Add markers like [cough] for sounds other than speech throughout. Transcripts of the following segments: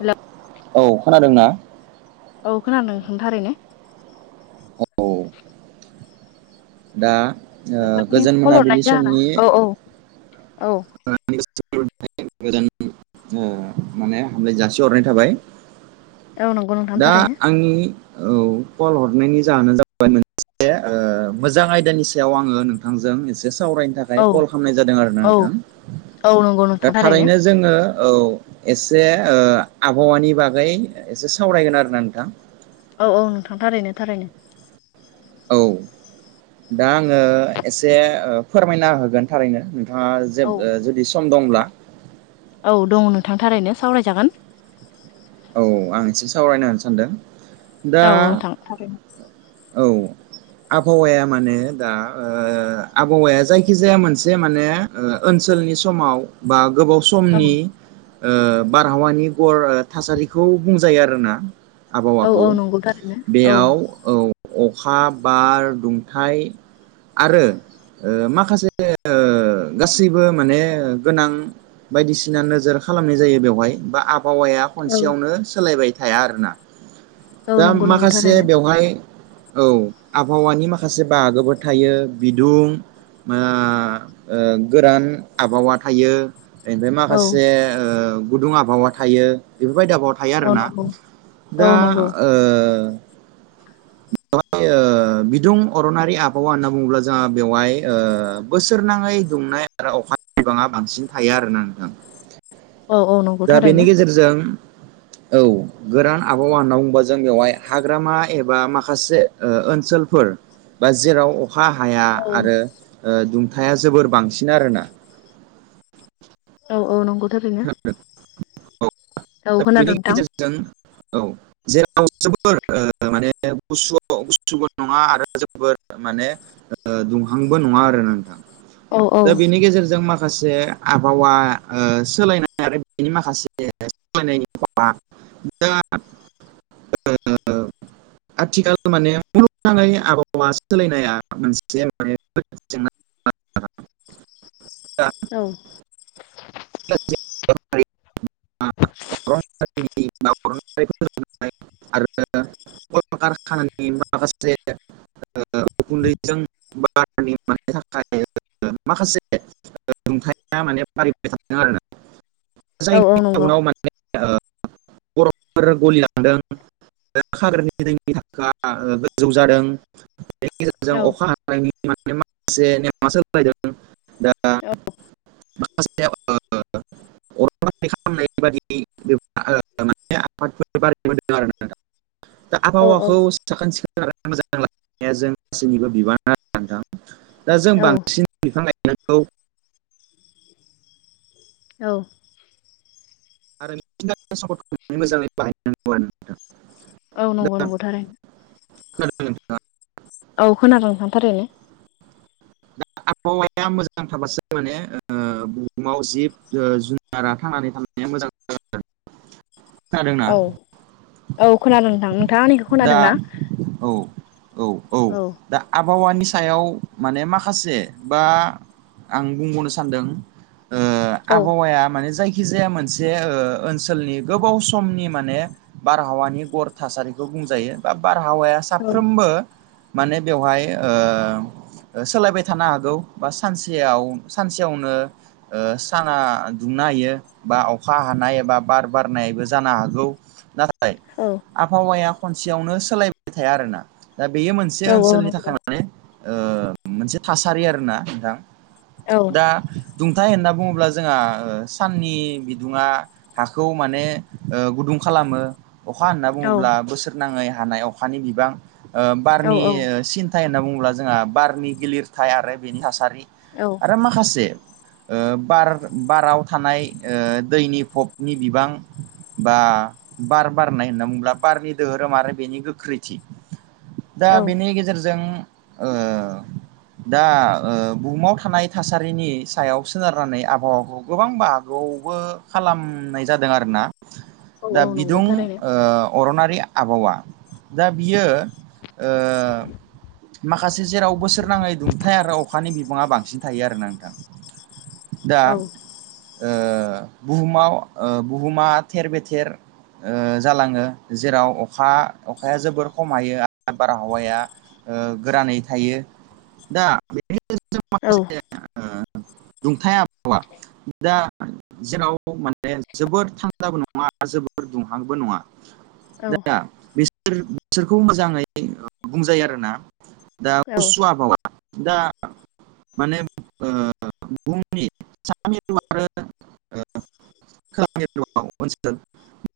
हेल'। औ खोनादोंना? औ खोनादों थारैनो। औ दा ओ नोंथांनि गोजोन खल मोनाबिलि हरनायनि जाहोना आंनि गोसो गोर्बोनिफ्राय गोदान माने हामलाय जासिहरनाय थाबाय। औ नंगौ नोंथां दा थारैनो आंनि औ कल हरनायनि जाहोनानो जाबाय मोनसे ओ मोजां आयदानि आङो नोंथांजों एसे सावरायनो थाखाय थाखाय औ कल खालामनाय जादों आरोना औ नोंथां औ नंगौ दा नोंथां थारैनो जोङो औ एसे ओ आबहावानि बागै एसे सावरायगोन आरोना नोंथां। औ औ नोंथां थारैनो थारैनो। औ दा आङो एसे फोरमायना होगोन थारैनो नों नोंथाङा जे औ जुदि सम दंब्ला। औ दङ नोंथां थारैनो सावरायजागोन। औ आं एसे सावरायनो होननानै सानदों दा औ नोंथां थारैनो औ। आबहावाया माने दा ओ आबहावाया जायखिजाया मोनसे माने ओ ओनसोलनि समाव बा गोबाव औ समनि ओ बारहावानि गर। थासारिखौ बुंजायो आरोना औ आबहावाखौ औ नंगौ थारैनो औ बेयाव औ अखा बार दुंथाय आरो माखासे गासैबो माने गोनां बायदिसिना नोजोर खालामनाय जायो बेवहाय बा आबहावाया औ खनसेयावनो थाया आरोना। औ दा नंगौ नंगौ माखासे थारैनो बेवहाय औ आबहावानि माखासे बाहागोफोर थायो बिदुं बा गोरान आबहावा थायो। बेनिफ्राय औ माखासे गुदुं आबहावा थायो बेफोरबायदि आबहावा थायो आरो औ ना नंगौ औ दा नंगौ ओ [inaudible] ओ बिदुं अरनारि आबहावा होनना बुङोब्ला जोंहा बेवहाय ओ बोसोर नाङै दुंनाय आरो अखा बिबाङा बांसिन थायो आरोना नोंथां। [inaudible] औ औ नंगौ दा बेनि थारैनो गेजेरजों [inaudible] औ गोरान आबहावा होनना बुंबा जों बेवहाय हाग्रामा एबा माखासे ओनसोलफोर बा जेराव अखा हाया औ आरो दुंथाया जोबोर बांसिन आरोना। औ औ नंगौ थारैनो। औ औ दा बिनि खोनादों नोंथां गेजेरजों जों औ जेराव जोबोर माने बे गुसुआव [unintelligible] नङा आरो [unintelligible] माने दुंहांबो नङा आरो ना नोंथां। औ औ दा बेनि गेजेरजों माखासे आबहावा ओ सि सोलायनाय आरो बिनि माखासे [unintelligible] [unintelligible] [inaudible] आथिखालाव माने मुलुगनाङै आबहावा सोलायनाया मोनसे माने [unintelligible] औ [unintelligible] आरो कलकारखानानि माखासे उखुन्दैजों [unintelligible] माखासे दुंथाइआ माने बारायबाय थादों आरो औ औ जायनि नंगौ जाउनाव माने ओ बर'फफोरा गलिलांदों। [unintelligible] गोजौ जादों। बेनि गेजेरजों औ अखा हानायनि माने माखासे नेमा सोलायदों। दा औ [unintelligible] [unintelligible] दा औ आबहावाखौ साखोन सिखोनै मोजाङै लाखिनाया जों गासैनिबो बिबान [unintelligible] नोंथां दा जों औ बांसिन बिफां गायनांगौ। औ [unintelligible] औ नंगौ दा नंगौ थारैनो। खोनादों नोंथाङा? औ खोनादों नोंथां थारैनो। दा आबहावाया मोजां थाबासो माने ओ ओ बुहुमाव जिब ओ जुनारा थांनानै थांनाया मोजां [unintelligible] खोनादोंना औ औ खोनादों नोंथां नोंथाङा आंनिखौ दा खोनादों ना? औ औ। औ। दा आबहावानि सायाव माने माखासे बा आं बुंबावनो सानदों ओ औ आबहावाया माने जायखिजाया मोनसे ओ ओनसोलनि गोबाव समनि माने बारहावानि गर थासारिखौ बुंजायो बा बारहावाया औ साफ्रोमबो माने बेवहाय ओ ओ सोलायबाय थानो हागौ बा सानसेयाव सानसेयावनो ओ साना दुंनो हायो बा अखा हानाय एबा बार बारनायबो जानो हागौ। नाथाय औ। आबहावाया खनसेयावनो सोलायबाय थाया आरोना दा बेयो मोनसे औ ओनसोलनि नंगौ थाखाय माने ओ मोनसे थासारि आरोना नोंथां औ दा दुंथाय होनना बुङोब्ला जोंहा ओ साननि बिदुुंङा हाखौ माने ओ गुदुं खालामो अखा होनना औ बुङोब्ला बोसोर नाङै हानाय अखानि बिबां ओ औ बारनि सिन्थाय होनना बुङोब्ला बारनि गिलिरथाय आरो बेनि थासारि औ। आरो माखासे ओ बार बाराव थानाय ओ दैनि फबनि बिबां बा बार बारनाय होनना बुङोला बारनि दोहोरोम आरो बेनि गोख्रै थि दा बेनि गेजेरजों ओ दा ओ बुहुमाव थानाय थासारिनि सायाव सोनारनानै आबहावाखौ गोबां बा [unintelligible] बो खालामनाय जादों आरोना औ दा औ नंगौ बिदुं थारैनो ओ अरनारि आबहावा दा बियो ओ माखासे जेराव बोसोर नाङै दुंथाय आरो अखानि बिबाङा बांसिन थायो आरो ना नोंथां। दा औ ओ बुहुमाव ओ बुहुमा थेर बेथेर ओ जालाङो जेराव अखा अखाया जोबोर खम हायो आरो बारहावाया ओ गोरानै थायो दा बेनि गेजेरजों औ माखासे दुंथाय आबहावा दा जेराव माने जोबोद थान्दाबो नङा जोबोर दुंहांबो नङा दा बिस बिसोर बिसोरखौ मोजाङै बुंजायो आरोना दा औ कुसु आबहावा दा माने ओ बहुमनि सा मिरु आरो ओ खोला मिरुआव ओनसो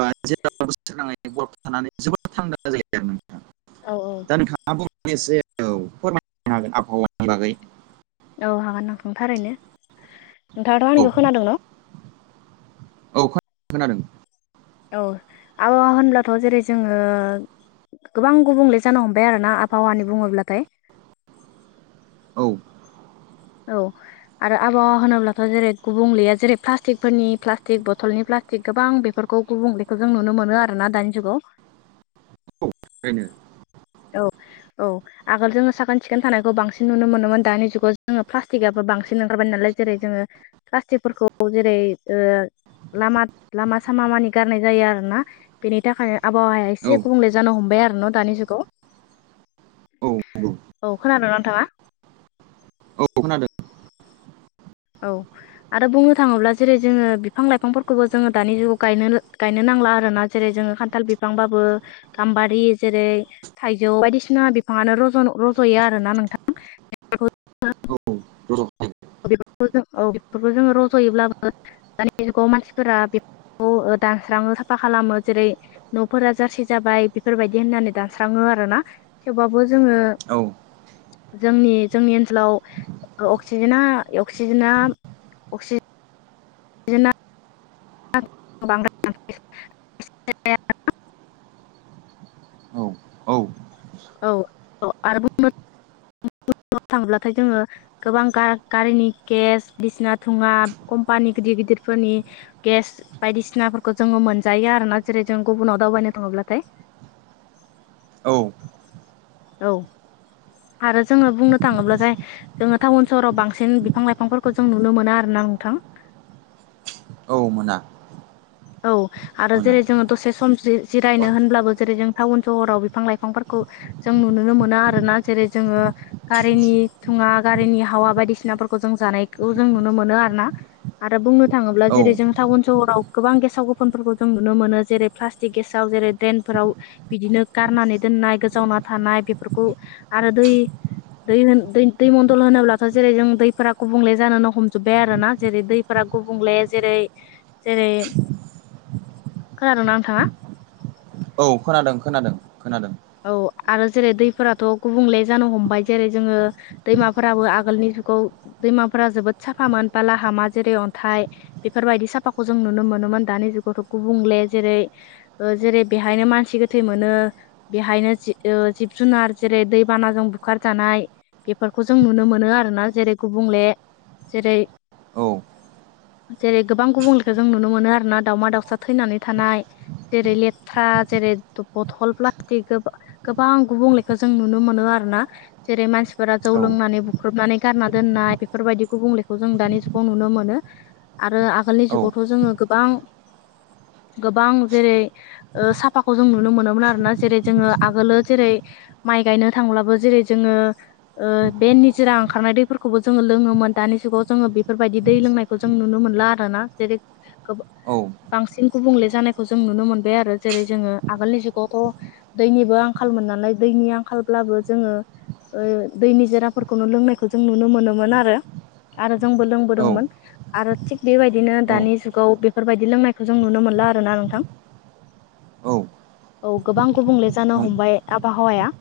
बा जेब्ला सोराङै गफोर थानानै जोबोद थांदां जायो आरो नोंथां। औ औ। दा नोंथाङा बुं एसे औ फोरमायनो हागोन आबहावानि बागै। औ हागोन नोंथां थारैनो नोंथाङाथ' औ आंनिखौ खोनादों न'? औ खो खोनादों। औ आबहावा होनब्लाथ' जेरै जोङो गोबां गुबुंले जानो हमबाय आरो ना आबहावानि बुङोब्लाथाय औ। औ आरो आबहावा होनोब्लाथ' जेरै गुबुंलेया जेरै प्लास्टिकफोरनि प्लास्टिक बथलनि प्ला स्टिक गोबां बेफोरखौ गुबुंगलेखौ जों नुनो मोनो आरो ना दानि जुगाव बेनो औ औ। आगोल जोङो साखोन सिखोन थानायखौ बांसिन नुनो मोनोमोन दानि जुगाव जोङो प्लास्टिकआबो बांसिन ओंखारबाय नालाय जेरै जोङो प्लास्टिकफोरखौ जेरै ओ लामा लामा सामा मानि गारनाय जायो आरोना बेनि थाखायनो‌ आबहावाया औ एसे गुबुंले जानो हमबाय आरो न' दानि जुगाव औ नंगौ औ खोनादोंना नोंथाङा? औ खोनादों। औ। आरो बुंनो थाङोब्ला जेरै जोङो बिफां लाइफांफोरखौबो जोङो दानि जुगावायनो गायनो -गायनो नांला आरोना जेरै जोङो‌ खान थाल बिफांबाबो गाम्बारि जेरै थाइजौ बायदिसिना बिफाङानोज र'जनो रज'यो आरो ना नोंथां [unintelligible] जों औ बेफोरखौ जोङो रज'योब्लाबो दानि जुगाव मानसिफोरा बे अ दानस्राङो साफा खालामो जेरै न'फोरा जारसि जाबाय बेफोरबायदि होननानै दानस्राङो आरोना थेवबाबो जोङो जोंनि जोंनि ओनसोलाव अक्सिजेना अक्सिजेना अक्सि जेना बांगा औ औ औ आरो बुंनो थांब्लाथाय जोङो गोबां गा गारिनि केस बिसिना थुङा कम्पानि गिदिर गिदिरफोरनि गेस बायदिसिनाफोरखौ जोङो मोनजायो आरोना जेरै जों गुबुनाव दावबायनो थाड़ोब्लाथाय औ। औ। आरो जोङो बुंनो थाङोब्लाथाय जोङो टाउन सहराव बांसिन बिफां लाइफांफोरखौ जों नुनो मोनो आरोना नोंथां। औ मोना। औ। आरो मोना जेरै जोङो दसे सम जि जिरायनो होनब्लाबो जेरै जों टाउन सहराव बिफां लाइफांफोरखौ जों नुुनुनो मोनो आरोना जेरै जोङो गारिनि थुङा गारिनि हावा बायदिसिनाफोरखौ जों जानायखौ जों नुनो मोनो आरो ना आरो बुंनो थाङोब्ला औ जेरै जों टाउन सहराव गोबां गेसाव गोफोनफोरखौ जों नुनो मोनो जेरै प्लास्टिक गेसाव जेरै डेनफोराव बिदिनो गारनानै दोननाय गोजावना थानाय बेफोरखौ आरो दै दै होन दै दै मन्दल होनोब्लाथ' जेरै जों दैफोरा गुबुंले जानोनो हमजोब्बाय आरो ना जेरै दै फोरा गुबुंले जेरै जेरै खोनादों ना नोंथाङा? औ खोनादों खोनादों खोनादों औ आरो जेरै दैफोराथ' गुबुंले जानो हमबाय जेरै जोङो दैमाफोराबो आगोलनि जुगाव दैमाफोरा जोबोद साफामोन बालाहामा जेरै अन्थाइ बेफोरबायदि साफाखौ जों नुनो मोनोमोन दानि जुगावथ' गुबुंले जेरै जेरै बेहायनो मानसि गोथै मोनो बेहायनो जि जिब जुनार जेरै दैबानाजों बुखारजानाय बेफोरखौ जों नुनो मोनो आरोना जेरै गुबुंले जेरै औ जेरै गोबां गुबुनलेखौ जों नुनो मोनो आरो ना दावमा दाउसा थैनानै थानाय जेरै लेथ्रा जेरै बथलप्लास गोब गोबां गुबुंलेखो जों नुनो मोनो आरो ना जेरै मानसिफोरा जौ औ लोंनानै बुख्रुबनानै गारना दोननाय बेफोरबायदि गुबुंलेखौ जों दानि जुगाव नुनो मोनो। आरो आगोलनि औ जुगावथ' जोङो गोबां गोबां जेरै ओ साफाखौ जों नुनो मोनोमोन आरोना जेरै जोङो आगोलो जेरै माइ गायनो थांब्लाबो जेरै जोङो ओ बे निजोरा ओंखारनाय दैफोरखौबो जोङो लोङोमोन दानि जुगाव जोङो बेफोरबायदि दै लोंनाय खौ जों नुनो मोनला आरो ना जेरै गोबां बांसिन गुबुंले जानायखौ जों नुनो मोनबाय आरो जेरै जोङो आगोलनि जुगावथ' दैनिबो आंखालमोननालाय दैनि आंखालब्लाबो जोङो ओ दैनि जेराफोरखौनो लोंनायखौ जों नुनो मोनोमोन आरो आरो जोंबो लोंबोदोंमोन। आरो थिग बेबायदिनो दानि जुगाव बेफोरबायदि लोंनायखौ जों नुनो मोनला आरो ना नोंथां। औ औ गोबां गुबुंले जानो नं हमबाय आबहावाया।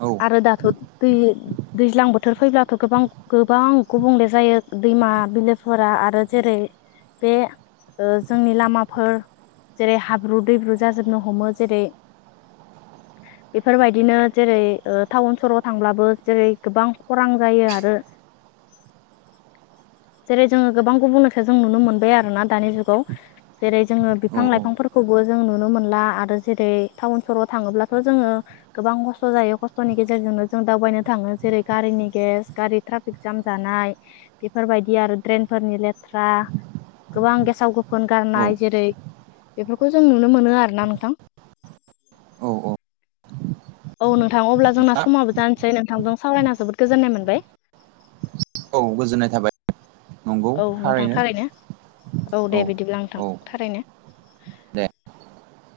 औ आरो दाथ' दै दैज्लां बोथोर फैब्लाथ' गोबां गोबां गुबुंले जायो दैमा बिलोफोरा आरो जेरै बे ओ जोंनि लामाफोर जेरै हाब्रु दैब्रु जाजोब नो हमो जेरै बेफोरबायदिनो जेरै ओ टावन सहराव थांब्लाबो जेरै गोबां खरां जायो आरो [inaudible] जेरै जोङो गोबां गुबुंनायखौ जों नुनो मोनबाय आरो ना दानि जुगाव जेरै जोङो औ बिफां लाइफांफोरखौबो जों नुनो मोनला आरो जेरै टाउन सहराव थाङोब्लाथ' जोङो गोबां खस्थ' जायो खस्थ'नि गेजेरजोंनो जों दावबायनो थाङो जेरै गारिनि गेस गारि ट्राक फिक जाम जानाय बेफोरबायदि आरो ट्रेनफोरनि लेथ्रा गोबां गेसाव गोफोन औ गारनाय जेरै बेफोरखौ जों नुनो मोनो आरो ना नोंथां औ औ नोंथां अब्ला जोंना समाबो जानोसै नोंथांजों सावरायना जोबोद गोजोननाय मोनबाय। औ गोजोननाय थाबाय नंगौ औ नोंथां थारैनो औ दे बिदिब्ला नोंथां औ। थारैनो दे